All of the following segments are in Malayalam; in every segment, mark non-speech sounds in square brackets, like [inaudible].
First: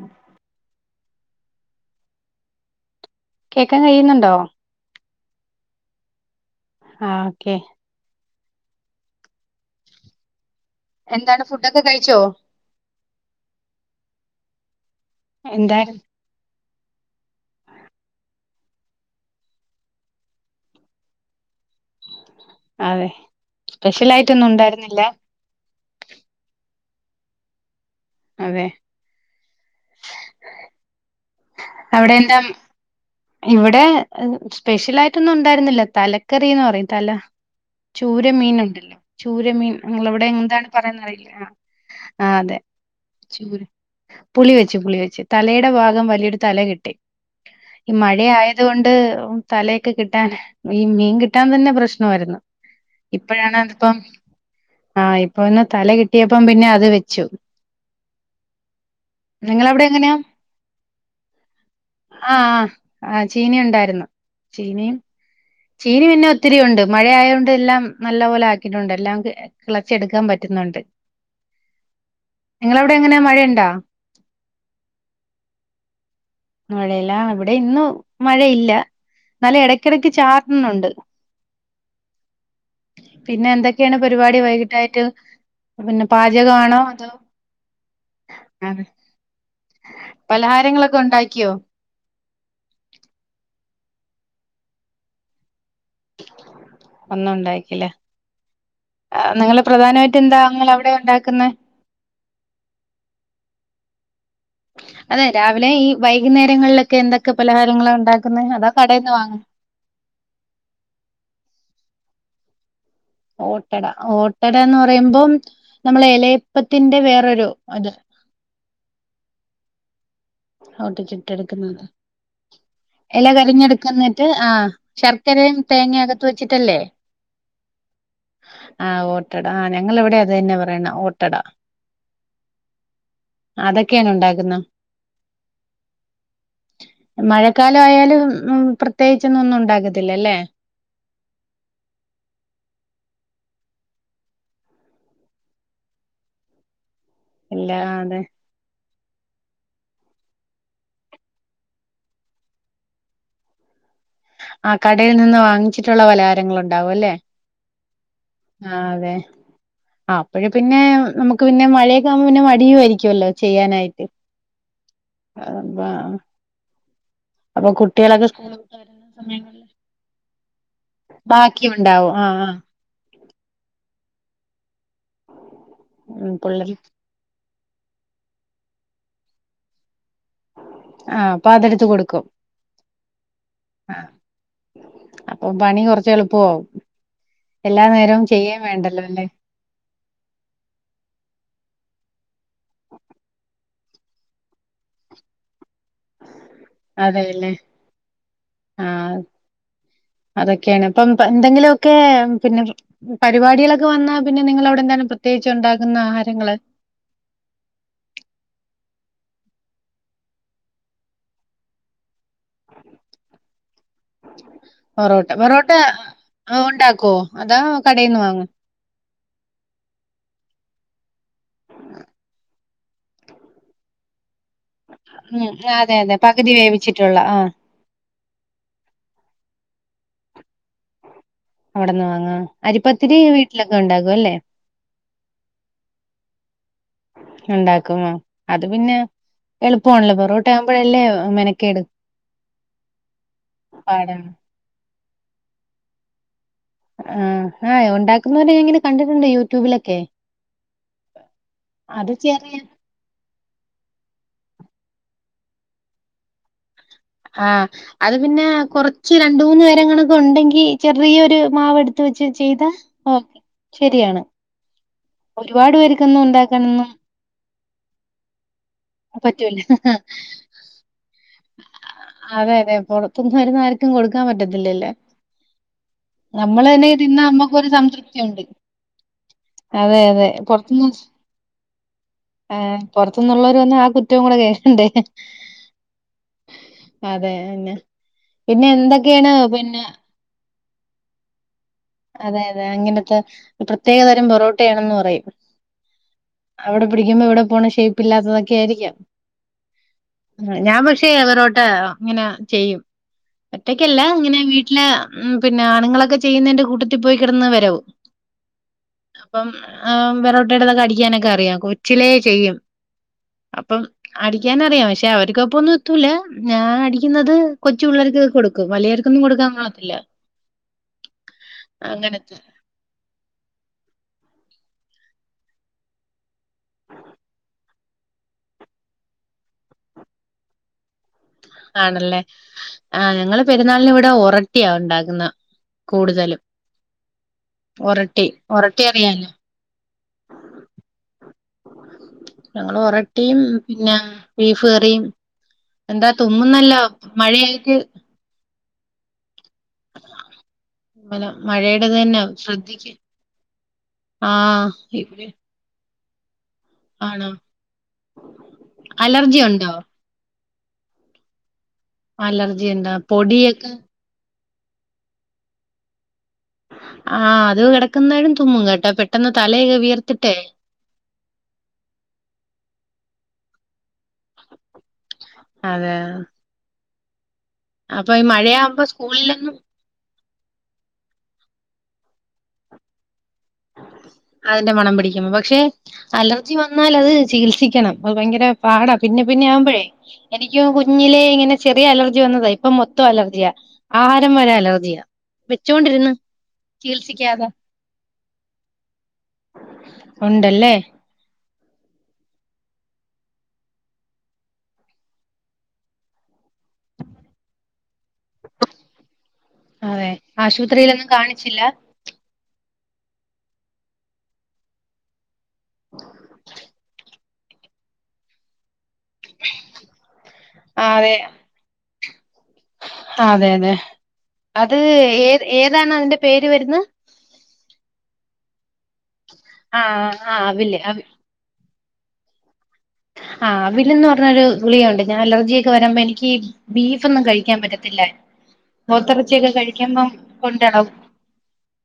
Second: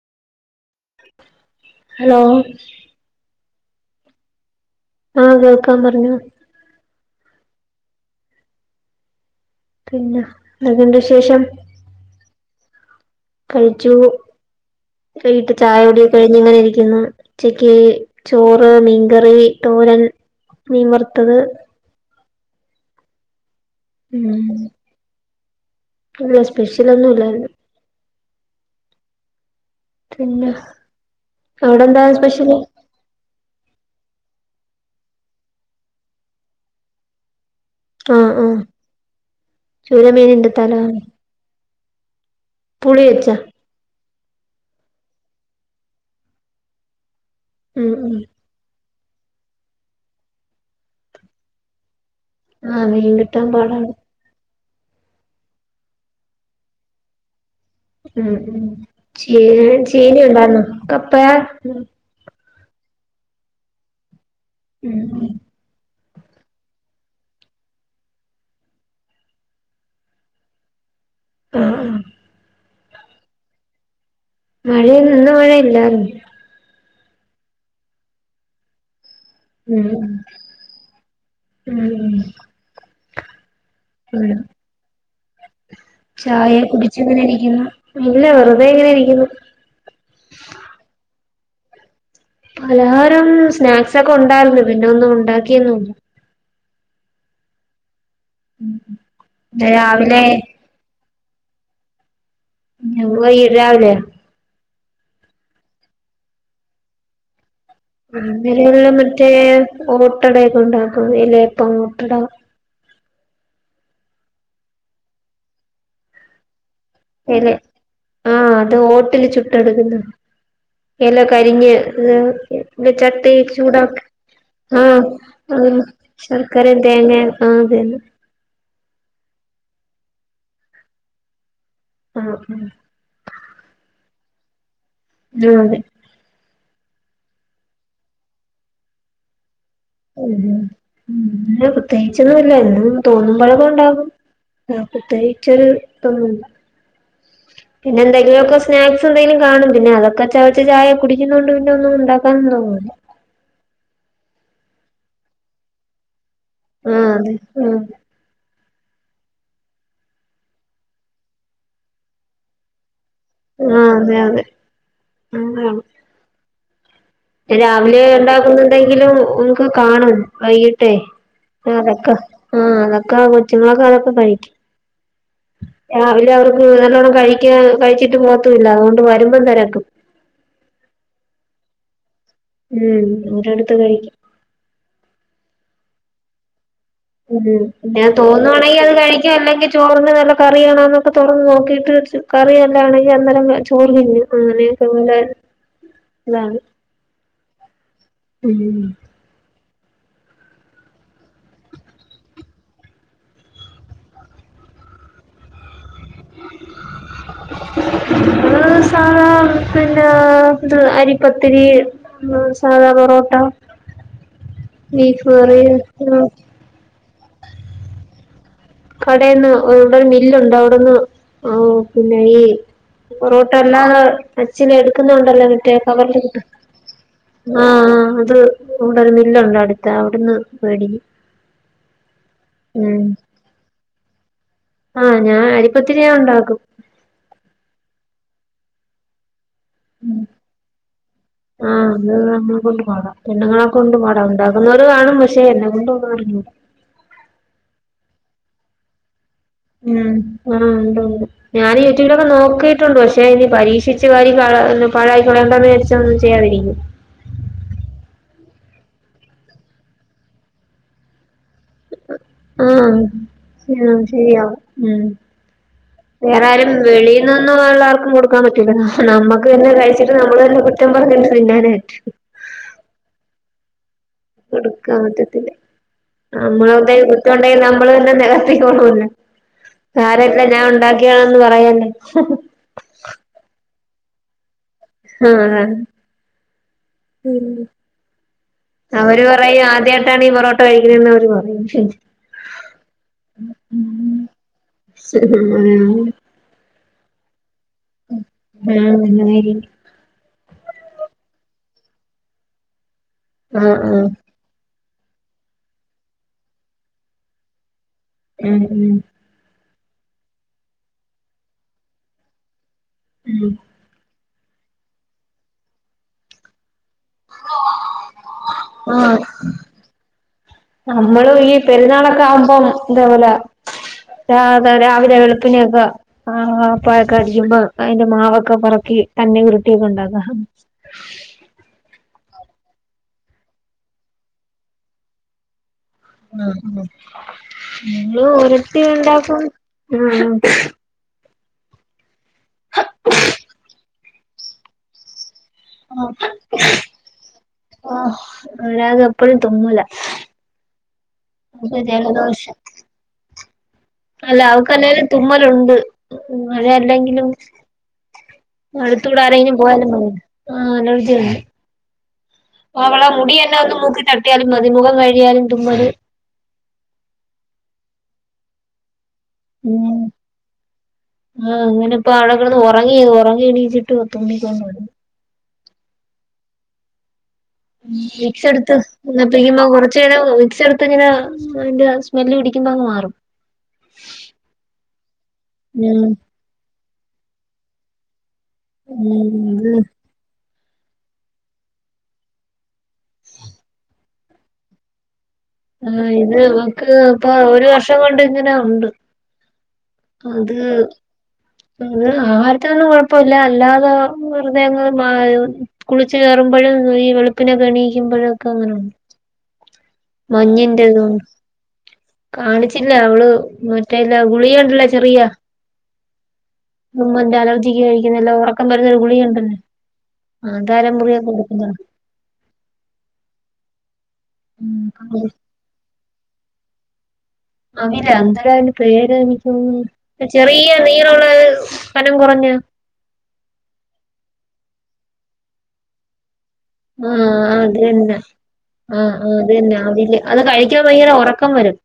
ഉ ഹലോ കേക്കാൻ കയ്യ്ന്ന്ണ്ടോ? ആഹ് കേക്കാം പറഞ്ഞോ. ആഹ് ഓക്കെ. പിന്ന എന്താണ് ഫുഡൊക്കെ കഴ്ച്ചോ? കഴ്ച്ചൂ വൈകീട്ട് ചായ എന്തായിരുന്നു കുടി കഴിഞ്ഞിങ്ങനെ ഇരിക്ക്‌ന്ന് ഉച്ചക്ക് ചോറ് മീൻകറി തോരൻ മീൻ വറ്ത്തത് അതെ ഉം സ്പെഷ്യലായിട്ടൊന്നും ഉണ്ടായിരുന്നില്ല ഇല്ല സ്പെഷ്യല് ഒന്നും ഇല്ലാര്ന്നു അതെ പിന്നെ അവിടെ എന്താ ഇവിടെ സ്പെഷ്യലായിട്ടൊന്നും ഉണ്ടായിരുന്നില്ല തലക്കറീന്ന് പറയും തല ആഹ് ചൂരമീൻ ആഹ് ഉണ്ടല്ലോ ചൂരമീൻ നിങ്ങവിടെ ചൂരമീനുണ്ട് എന്താണ് തല പറയാന്ന്റിയില്ല ആഹ് ആഹ് അതെ പുളി വെച്ചാ ചൂരമീൻ പുളി വെച്ച് പുളി വെച്ച് തലയുടെ ഭാഗം വലിയൊരു തല കിട്ടി ഈ ഉം ഉം മഴയായ അതുകൊണ്ട് തലയൊക്കെ കിട്ടാൻ ഈ മീൻ കിട്ടാൻ തന്നെ പ്രശ്നമായ്രുന്നു ആഹ് മീൻ കിട്ടാൻ ഇപ്പഴാണ് പാടാണ് അത്പ്പം ആഹ് ഇപ്പന്ന് തല കിട്ടിയപ്പം പിന്നെ അത് വെച്ചു ഉം ഉം ചീന് നിങ്ങളവിടെ എങ്ങനെയാ ചീന ഉണ്ടായ്രുന്നു കപ്പാ ആഹ് ആഹ് ആഹ് ചീന ഉണ്ടായ്രുന്നു ഉം ഉം ചീനി പിന്നെ ഒത്തിരി ഒണ്ട് മഴയായോണ്ട് എല്ലാം നല്ല പോലെ ആക്കിയിട്ടൊണ്ട് എല്ലാം കെളച്ചെടുക്കാൻ പറ്റുന്നൊണ്ട് ആഹ് ആഹ് നിങ്ങളെ അവിടെ എങ്ങനെയാ മഴയ്ണ്ടാ? മഴ ഇന്ന് മഴയില്ലായിരുന്നു മഴയില്ലാ ഇവിടെ ഇന്ന് മഴയില്ലാ ഉം ഉം ഉം പിന്നെ എന്തൊക്കെയാണ് പരിപാടി വൈകിട്ടായിട്ട് പിന്നെ ചായ പാചകമാണോ കുടിച്ച് അതോ ഇങ്ങനെ ഇരിക്കുന്നു ഇല്ല വെറുതെ അതെ. ഇങ്ങനെ ഇരിക്കുന്നു പലഹാരങ്ങളൊക്കെ ഒണ്ടാക്കിയോ? പലഹാരം സ്നാക്സൊക്കെ ഒണ്ടായിരുന്നു പിന്നെ ഒന്നും ഒണ്ടാക്കിയൊന്നുല്ലാ ഒന്നും ഒണ്ടാക്കിയില്ലാ ആഹ് നിങ്ങള് ഇന്ന് പ്രധാനായിട്ട് രാവിലെ എന്താ നിങ്ങളവിടെ ഒണ്ടാക്കുന്നെ ഞാ വയ്‌ രാവിലെയോ? അതെ രാവിലെ ഈ വൈകുന്നേരങ്ങളിലൊക്കെ എന്തൊക്കെ പലഹാരങ്ങളാ ഒണ്ടാക്കുന്നെ അതോ ഇന്നലെയുള്ള കടേന്ന് മറ്റേ വാങ്ങോ? ഓട്ടടയൊക്കെ ഒണ്ടാക്കും എലയപ്പം ഓട്ടടാ ഓട്ടട ഓട്ടട എന്ന് പറയുമ്പം നമ്മളെ എലയപ്പത്തിന്റെ വേറൊരു ഇല ഇത് ആഹ് അത് ഓട്ടില് ചുട്ട് എടുക്കുന്നാ [unintelligible] ഓട്ടി ചുട്ട് എടുക്കുന്നത് ഇത് എല ചട്ടി ചൂടാക്കി കരിഞ്ഞെടുക്കുന്നിട്ട് ആഹ് ശർ ക്കരയും ആഹ് തേങ്ങ അകത്ത് വെച്ചിട്ടല്ലേ ശർക്കരയും തേങ്ങയും ആഹ് അതന്നെ ആഹ് ഓട്ടട ആഹ് ഞങ്ങൾ ഇവിടെ അത് തന്നെയാ പറയ്ന്നെ ഓട്ടടാ ആഹ് ആഹ് അതൊക്കെയാണോ ഒണ്ടാക്കുന്നെ ആഹ് അതെ മഴക്കാലവായാലും ഉം പ്രത്യേകിച്ചൊന്നും ഒന്നും ഒണ്ടാക്ക ഉം ഉം ഇല്ലാ പ്രത്യേകിച്ചൊന്നുല്ലാ തോന്നുമ്പഴൊക്കെ ഒണ്ടാക്കും ആഹ് പ്രത്യേകിച്ചൊരു ഇതൊന്നുല്ലാ ഇല്ല പിന്നെ അതെ എന്തെങ്കിലൊക്കെ സ സ്നാക്സ് എന്തങ്കിലും കാണും പിന്നെ അതൊക്കെ ചവച്ച് ചായ കുടിക്കുന്നോണ്ട് പിന്നെ ഒന്നും ഒണ്ടാക്കാനും തോന്നൂല്ലാ ആഹ് കടയി നിന്ന് വാങ്ങിച്ചിട്ടുള്ള പലഹാരങ്ങളൊക് ആഹ് അതെ ആഹ് ആഹ് അതെ ആഹ് അപ്പഴ് പിന്നെ നമ്മക്ക് പിന്നെ മഴയൊക്കെ ആകുമ്പോ പിന്നെ മടിയും ആയിരിക്കുവല്ലോ ആഹ് ചെയ്യാനായിട്ട് അതെ അതെ അതാണ് [unintelligible] അപ്പൊ രാവിലെ കുട്ടികളൊക്കെ സ്കൂള് വിട്ട് വരുന്ന ഒണ്ടാക്കുന്നുണ്ടെങ്കിലും സമയങ്ങളില് നമ്മക്ക് കാണും വൈയ്യിട്ടെ അതൊക്കെ ആഹ് അതൊക്കെ [unintelligible] കൊച്ചുങ്ങളൊക്കെ അതൊക്കെ കഴിക്കും രാവിലെ ഉം അവർക്ക് പുള്ളര് നല്ലോണ്ണം കഴി ക്കാ കഴിച്ചിട്ട് പോവത്തൂ ഇല്ലാ അതുകൊണ്ട് വരുമ്പോ തെരക്കും. ആഹ് അപ്പൊ അതെടുത്ത് കൊടുക്കും. ഉം അതെടുത്ത് ആഹ് കഴിക്കും അപ്പൊ പണി കൊറച്ച് എളുപ്പവാകും. ഉം പിന്നെ അത് തോന്നുവാണെങ്കി അത് വേണ്ടല്ലോ അല്ലേ കഴിക്കും അല്ലെങ്കി ചോറിന്ന് നല്ല കറിയണോന്നൊക്കെ തൊറന്ന് നോക്കീട്ട് കറി നല്ലാണെങ്കി അന്നേരം ചോറ് തിന്നും അങ്ങനെയെക്കെ [unintelligible] അതാണ് അതെല്ലേ ആഹ് അതൊക്കേണ് ഇപ്പം എന്തെങ്കിലൊക്കെ പി പരിപാടികളൊക്കെ വന്നാ പിന്നെ നിങ്ങള് അവിടെന്താണ് പ്രത്യേകിച്ച് ഉണ്ടാക്കുന്ന ആഹാരങ്ങള്? നമ്മള് സാധാ പിന്നെ അരിപ്പത്തിരി. ആഹ് സാധാ പൊറോട്ട ബീഫ് കറി. ഓഹ് ഇണ്ടാക്കൊ അതോ കടേന്ന് വാങ്ങോ? കടേന്ന് ഇവിടെ ഒരു മില്ലുണ്ട് അവിടെന്ന് പിന്നെ ഈ പൊറോട്ട അല്ലാതെ [unintelligible] എടുക്കുന്നണ്ടല്ലോ ഉം മറ്റേ അതെ അതെ [unintelligible] കിട്ടും പകുതി വേവിച്ചിട്ടുള്ള ആഹ് അത് ഇവിടെ ഒരു മില്ലുണ്ട് അടുത്ത് അവിടുന്ന് മേടിക്കും അവിടെന്ന് വാങ്ങോ ഉം അരിപ്പത്തിരി വീട്ടിലൊക്കെണ്ടാക്കും അല്ലേ? ആഹ് ഞാൻ അരിപ്പത്തിരി ഞാൻ ഉണ്ടാക്കും. ഉണ്ടാക്കും അത് പിന്നെ എളുപ്പമാണല്ലോ ഉം പൊറോട്ട ആകുമ്പോഴല്ലേ മെനക്കേട് ആഹ് അത് മ്മളെ കൊണ്ട്പാടാ പെണ്ണുങ്ങളെ കൊണ്ട്പാടാ പാടാണ് ഉണ്ട ക്കുന്നോർ കാണും പക്ഷെ എന്നെ കൊണ്ട് ഒന്നും അറിഞ്ഞൂടാ. ആഹ് ആഹ് ഉണ്ടാക്കുന്നവരെ ഞാൻ ഇങ്ങനെ കണ്ടിട്ടുണ്ടെയ് യു ഉം ആഹ് ഉണ്ട് ണ്ട് ഞാൻ അത് യൂട്യൂബിലൊക്കെ ചെറിയ നോക്കി ട്ടുണ്ട് പക്ഷെ ഇനി പരീക്ഷിച്ച് അരി പഴായി കളയേണ്ടാന്ന് വിചാരിച്ച് ഒന്നും ചെയ്യാതിരിക്കും. ആഹ് അത് പിന്നെ കൊറച്ച് രണ്ട് മൂന്ന് പേരങ്ങാണൊക്കെ ഉണ്ടെങ്കി ചെറിയൊരു മാവ് എടുത്ത് വെച്ച് ചെയ്ത ആഹ് ഓകേ ശരിയാണ്. [unintelligible] ഉം ഒരുപാട് പേർക്കൊന്നും ഉണ്ടാക്കാനൊന്നും ആഹ് എല്ലാർക്കും കൊടുക്കാൻ പറ്റൂല്ല പറ്റൂല നമ്മക്കന്നെ കഴിച്ചിട്ട് നമ്മളന്നെ കുറ്റം പറഞ്ഞിട്ട് തിന്നാനെ പറ്റു. അതെ അതെ പുറത്തുന്ന് വരുന്ന ആരും കൊടുക്കാൻ പറ്റത്തില്ല. നമ്മള് തന്നെ എന്തേലും തിന്നാ കുറ്റം ഉണ്ടെങ്കി നമ്മക്കൊരു നമ്മളന്നെ സംതൃപ്തിയുണ്ട് നികത്തിക്കോളോലൊ അതെ അതെ കാരക്ക ഞാൻ ഉണ്ടാക്കിയാന്ന് പറയല്ലേ ആഹ് പുറത്തുന്നുള്ളവർ വന്ന ആ കുറ്റം കൂടെ കേക്കണ്ടേ. ആഹ് അതെന്നെ പിന്നെ എന്തൊക്കെണ്? ആദ്യയിട്ടാണ് ഈ പൊറോട്ട കഴിക്കണന്ന് അവര് പറയും അതെ അതെ അങ്ങനത്തെ പ്രത്യേകതരം പൊറോട്ടയാണെന്ന് പറയും. ഉം അവിടെ പിടിക്കുമ്പോ ഇവിടെ പോണ ഷേപ്പ് ഇല്ലാത്തതൊക്കെ ആയിരിക്കാം. ഞാൻ പക്ഷെ പൊറോട്ട ഇങ്ങനെ ചെയ്യും ആഹ് ആഹ് ആഹ് ഒറ്റക്കല്ല ഇങ്ങനെ വീ ട്ടില് പിന്നെ ആണുങ്ങളൊക്കെ ചെയ്യുന്നതിന്റെ കൂട്ടത്തി പോയി കിടന്ന് വെരകും. ഉം ഉം അപ്പം ആഹ് വെറോട്ടേത് ഒക്കേ അടിക്കാനൊക്കെ അറിയാം കൊച്ചിലേ ചെയ്യും. ഉം അപ്പം അടിക്കാനറിയാം പക്ഷെ അവർക്കൊപ്പൊന്നും എത്തൂല ഞാൻ അടി ക്കുന്നത് കൊച്ചു പിള്ളേർക്ക് കൊടുക്കും ആഹ് വലിയവർക്കൊന്നും കൊടുക്കാൻ കാണത്തില്ല നമ്മളും ഈ പെരുന്നാളൊക്കെ അങ്ങനത്തെ ആകുമ്പം ഇതെ പോലെ ര രാവിലെ വെളുപ്പിനൊക്കെ ആഹ് പഴൊക്കെ അടിക്കുമ്പോ അയിന്റെ മാവൊക്കെ പൊറക്കി തന്നെ ഉരുട്ടിയൊക്കെ ഉണ്ടാക്കും ആണല്ലേ ആഹ് ഞങ്ങള് പെരുന്നാളിന് ഇവിടെ ഉറട്ടിയാ ഉണ്ടാക്കുന്നെ ആ ഒറട്ടി നിങ്ങള് ഉറട്ടി ഒറട്ടി അറിയാലോ ഉണ്ടാക്കും ഞങ്ങള് ഉറട്ടിയും പിന്നെ ബീഫ് കറിം എന്താ തുമ്മുന്നല്ലോ മഴായിട്ട് അല്ലാതെ എപ്പഴും തുമ്മല വല്ല മഴയെടെ തന്നെയാവും ജലദോഷ ശ്രദ്ധിക്ക് അല്ല ആഹ് അവക്ക് അല്ലേലും ഇവിടെ തുമ്മലുണ്ട് മഴ അല്ലെങ്കിലും ആണോ അടുത്തൂടെ അലർജി ആരെങ്കിലും ഉണ്ടോ പോയാലും മതി ആഹ് അലർജിയുണ്ട് മലർ അവളെ മുടി എന്നെ വന്ന് മൂക്ക് തട്ടിയാലും മതി മുഖം കഴികിയാലും തുമ്മല് ആഹ് അത് കെടക്കുന്നാലും തുമ്മും കേട്ടോ പെട്ടെന്ന് തലയൊക്കെ ഉം വിയർത്തിട്ടെ ആഹ് അങ്ങനെപ്പൊ അവിടെ കെടന്ന് ഉറങ്ങി ഉറങ്ങി എണീച്ചിട്ട് [unintelligible] അതെ അതെ വിക്സ് എടുത്ത് മഴയാകുമ്പോ സ്കൂളിലൊന്നും അപ്പഴേക്കും കൊറച്ച് നേരം വിക്സ് എടു അപ്പ ഇങ്ങനെ അതിന്റെ സ്മെല് ഇടിക്കുമ്പോ അങ്ങ് മാറും അതിന്റെ മണം പിടിക്കിമ്പോ പക്ഷെ ഉം അലർജി വന്നാൽ അത് ചികിത്സിക്കണം അത് ഭയങ്കര- പാടാ പിന്നെ ഉം പിന്നെ ഇത് ആവുമ്പോഴേ- എനിക്കും കുഞ്ഞിലെ ഇങ്ങനെ ചെറിയ അലർജി വന്നതാ ഇപ്പൊ മൊത്തം അലർജിയാ ആഹാരം വരെ അലർജിയാ ആ വെച്ചോണ്ടിരുന്ന് ഇത് ഇവക്ക് ഇപ്പൊ ചികിത്സിക്കാതെ ഒരു വർഷം കൊണ്ട് ഇങ്ങനെ ഒണ്ട് [inaudible] അത് അത് ആഹാരത്തിലൊന്നും കൊഴപ്പവില്ല അല്ലാതെ വെറുതെ അങ്ങ് മാ കുളിച്ച് കേറുമ്പോഴ് ഈ വെളുപ്പിനൊക്കെ എണീക്കുമ്പോഴൊക്കെ അങ്ങനെയുണ്ട് അതെ ആശുപത്രിയിലൊന്നും ഇതുകൊണ്ട് കാണിച്ചില്ല കാണിച്ചില്ല അവള് മറ്റേ ഇല്ല ഗുളികയുണ്ടല്ലോ ചെറിയെ - [inaudible] തുമ്മലിന്റെ അലർജിക്ക് കഴിക്കുന്നല്ലോ ഉറക്കം വരുന്ന ഒരു ഗുളിയുണ്ട് തന്നെ അത് ആ, അര അതെ മുറിയൊക്കെ കൊടുക്കുമ്പോ അത് തന്നെ അത് ഉം ഏ ഏതാണ് അതിന്റെ പേര് വരുന്നത് അവിലോ അന്തരോ അതിന്റെ പേര് എനിക്കും ആഹ് ആഹ് അവില് ചെറിയ നീളമുള്ള ഒരു - കനം കൊറഞ്ഞ ആഹ് അവിലന്ന് പറഞ്ഞൊരു ഗുളിയുണ്ട് ഞാൻ അലർജിയൊക്കെ വരുമ്പോ എനിക്ക്- ബീഫൊന്നും ആഹ് കഴിക്കാൻ അത് തന്നെ പറ്റത്തില്ലായിരുന്നു ആഹ് ആഹ് പോത്തറച്ചിയൊക്കെ അത് തന്നെ കഴിക്കുമ്പം അവില് അത് കൊണ്ട [unintelligible] കഴിക്കാൻ ടും ഭയങ്കര ഉറക്കം വരും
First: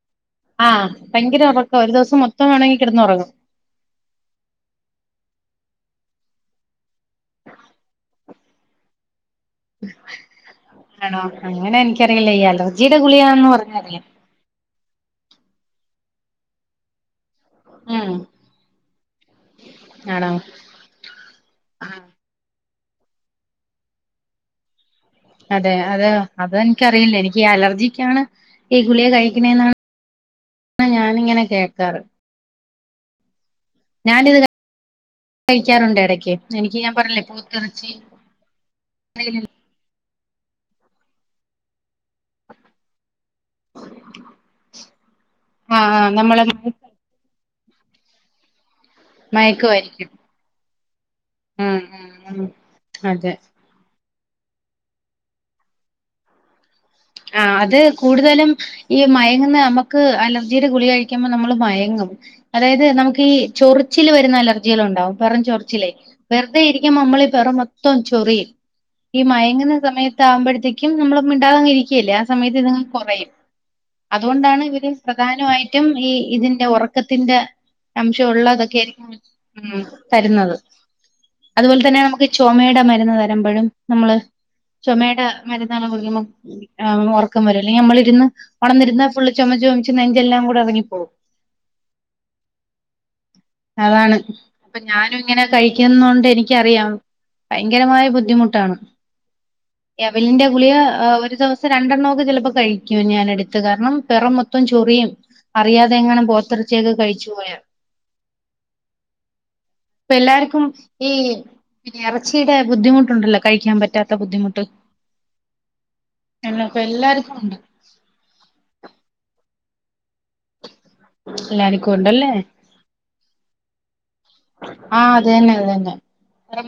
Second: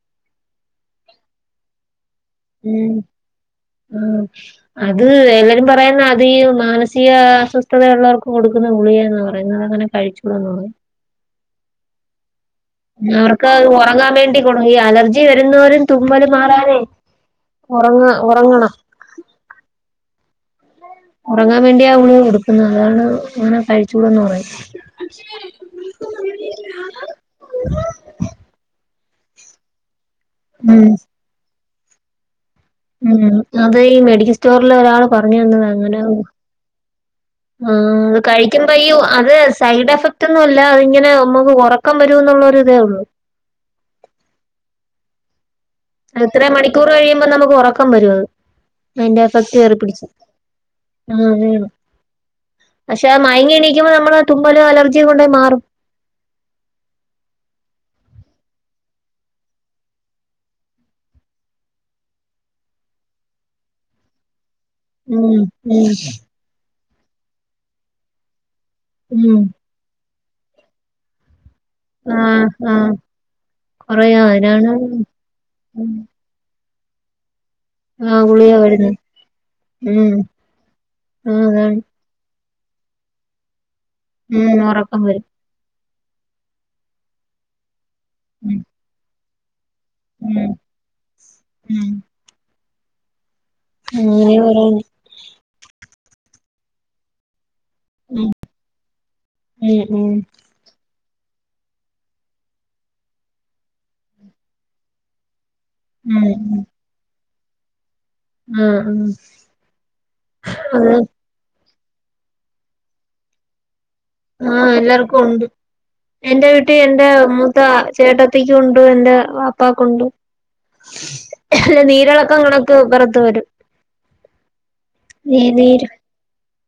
ആഹ് ഭയങ്കര ഒറക്കവാ ഒരു ദിവസം മൊത്തം വേണങ്കി ഉം കെടന്ന് ഒറങ്ങും ആഹ് അത് എല്ലാരും പറയുന്ന അത് ഈ മാനസിക അസ്വസ്ഥതയുള്ളോർക്ക് കൊടുക്കുന്ന ഗുളികയെന്ന് പറ പറയുന്നത് അങ്ങനെ കഴിച്ചൂടാന്ന് പറയും ആണോ അങ്ങനെ എനിക്കറിയില്ല [unintelligible] ലോ അവർക്ക് അങ്ങ് ഒറങ്ങാൻ വേണ്ടി ഈ അലർജി വരുന്നോരും തുമ്മല് മാറാനെ ഒറങ്ങ ഉം ഒറങ്ങണം ആണോ ഒറങ്ങാൻ ആ, വേണ്ടിയ അവള് കൊടുക്കുന്ന അതാണ് അങ്ങനെ കഴിച്ചൂടന്ന് പറയും അതെ അതെയോ അത് എനിക്ക് അറിയില്ല എനിക്ക് അലർജിക്കാണ് ഈ ഗുളിയ കഴിക്കണെന്ന് - ഉം ആ ഞാന് ഇങ്ങനെ കേക്കാറ് ഉം അത് ഈ മെഡിക്കൽ ഞാനിത് സ്റ്റോറില ഒരാള് പറഞ്ഞു തന്നത കഴിക്കാറുണ്ട് അങ്ങനെ ഇടയ്ക്ക് എനിക്ക് ഞാൻ പറഞ്ഞില്ലേ പോത്തിറച്ചി ആഹ് അത് കയിക്കുമ്പോ അയ്യോ അത് സ് സൈഡ് എഫക്ട് ഒന്നും ഇല്ല അത് ഇങ്ങനെ നമ്മക്ക് ഒറക്കം വരൂ എന്നുള്ള ഒരു ഇതേ ഒള്ളൂ ആഹ് ആഹ് നമ്മള് ഇത്ര മണിക്കൂർ കഴിയുമ്പോ നമുക്ക് ഒറക്കം വരുവരും അത് അയിന്റെ എഫക്ട് കേറി പിടിച്ച് മയക്കുമായിരിക്കും ഉം ഉം ഉം [inaudible] പക്ഷെ അതെ മയങ്ങി എണീക്കുമ്പോ നമ്മള് തുമ്പലും അലർജിക്കെ ഉണ്ടെമാറും ആഹ് അത് കൂടുതലും ഈ മയങ്ങുന്ന അമ്മക്ക് അലർജിയുടെ ഗുളി കഴിക്കുമ്പോ നമ്മള് മയങ്ങും അതായത് നമുക്ക് ഈ ചൊറിച്ചില് വരുന്ന അലർജികള് ഒണ്ടാവും ഉം പൊറം ചൊറിച്ചിലേ ഉം വെറുതെ ഇരിക്കുമ്പോ നമ്മള് ഈ പൊറം മൊത്തം ചൊറിയും ഈ ഉം മയങ്ങുന്ന സമയം ഇത് ആകുമ്പഴത്തേക്കും നമ്മള് മിണ്ടാങ്ങിരി ക്കല്ലേ ആ ആഹ് സമയത്ത് ഇത് അങ്ങ് ആഹ് കൊറയും കൊറയും അത് കൊണ്ട് ആണ് അതിനാണ് ഇവര് പ്രധാനായിട്ടും ഈ ഇതിന്റെ ഒറക്കത്തിന്റെ ആ അംശം ഗുളിക ഒള്ളത് ഒക്കെ മരുന്ന് എയിരിക്കും ഉ ഉം തരുന്നത് ആ അത് അതാണ് പോലെ തന്നെ നമക്ക് ചോമേടെ മരുന്ന് തരമ്പഴും നമ്മള് ഉം ഉറക്കം വരും ചോമേടെ മരുന്ന് എല്ലാം കുടിക്കുമ്പോ ആ ഒറക്കം വെരുവല്ലേ ഞമ്മളി ഇരുന്ന് ഉം ഒണന്ന് ഇരുന്ന ഫുള്ള് ചോമച്ച് ചോമച്ച് നെഞ്ച് എല്ലാം ഉം അങ്ങോട്ട്‌ എറങ്ങി പൊവും ഉം അതാണ് അങ്ങനെ അപ്പ ഓരോന്ന് ഞാനും ഇങ്ങനെ കഴിക്കുന്ന കൊണ്ട് എനിക്ക് അറിയാം ഭയങ്കരമായ ഉം ബുദ്ധിമുട്ട് ആണ് ഉം ഉം എവലിന്റെ ഗുളിയ ഒരു ദിവസം രണ്ടെണ്ണം ഒക്കെ ചെലപ്പോ കഴിക്കും ഞാൻ എടുത്ത് കാരണം പെറം മൊത്തം ചൊറിയും അറിയാതെ എങ്ങാനും ഉം പോത്ത് ഉം എറച്ചി ഒക്കെ കഴിച്ചു പോയാ ആഹ് അഹ് ഇപ്പ എല്ലാർക്കും ഈ പിന്നെ എറച്ചിടെ ബുദ്ധിമുട്ട് ഒണ്ടല്ലോ കഴിക്കാൻ പറ്റാ ആഹ് എല്ലാർക്കും ഒണ്ട് എന്റെ അല്ല വീട്ടി ഇപ്പൊ എന്റെ എല്ലാർക്കും ഉണ്ട് മൂത്ത ചേട്ട ൻ ഒണ്ട് എന്റെ പപ്പക്ക് ഒണ്ട് അല്ല എല്ലാർക്കും ഉണ്ടല്ലേ നീരിളക്കാണ് പൊറത്ത് വരും ആഹ് അത നീ തന്നെ അത നീര് തന്നെ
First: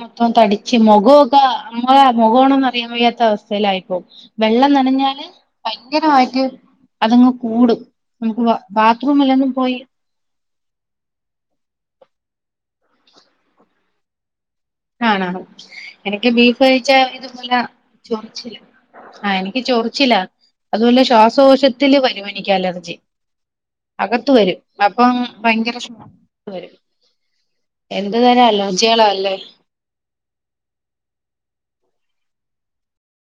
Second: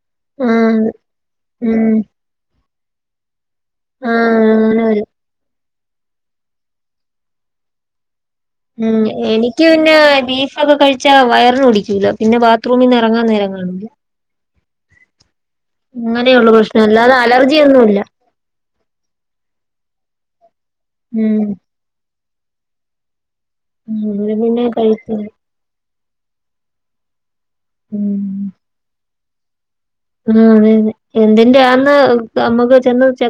മൊത്തം തടിച്ച് ആഹ് മൊഖം ഒക്കെ ഉം നമ്മടെ മോഖോണോ എന്ന് അറിയാൻ വയ്യാത്ത അവസ്ഥയില് ആയിപ്പോവും ആഹ് അങ്ങനെ വെള്ളം വരും നനഞ്ഞാല് ഭയങ്കരായിട്ട് അതങ്ങ് കൂടും മുറിവ് മം എനിക്ക് പിന്നെ ബിഫ് അത് ഒക്കെ കഴിച്ചാ വയറിന് പിടിക്കൂല പിന്നെ ബാത്റൂമിന് ഇറങ്ങാൻ നേരം കാണുല്ല ആണോ എനിക്ക് അങ്ങനെയുള്ള ബീഫ് പ്രശ്നം കഴിച്ച അല്ലാതെ ഇത് പോലെ അലർജിയൊന്നുല്ല ചൊറി ആഹ് എനിക്ക് ചോറിച്ചിലാ അത് പോലെ ഉം ശ്വാസകോശ ത്തില് വരും എനിക്ക് അലർജി അകത്ത് അങ്ങനെ വെരും പിന്നെ അപ്പം കഴിക്കില്ല ഭയങ്കര [inaudible] വരും എന്ത് ഉം തരം അലർജികള് ആ അല്ലേ ആഹ് അതെ അതെ എന്തിന്റെ ആന്ന് നമ്മക്ക് ചെന്ന് ചെ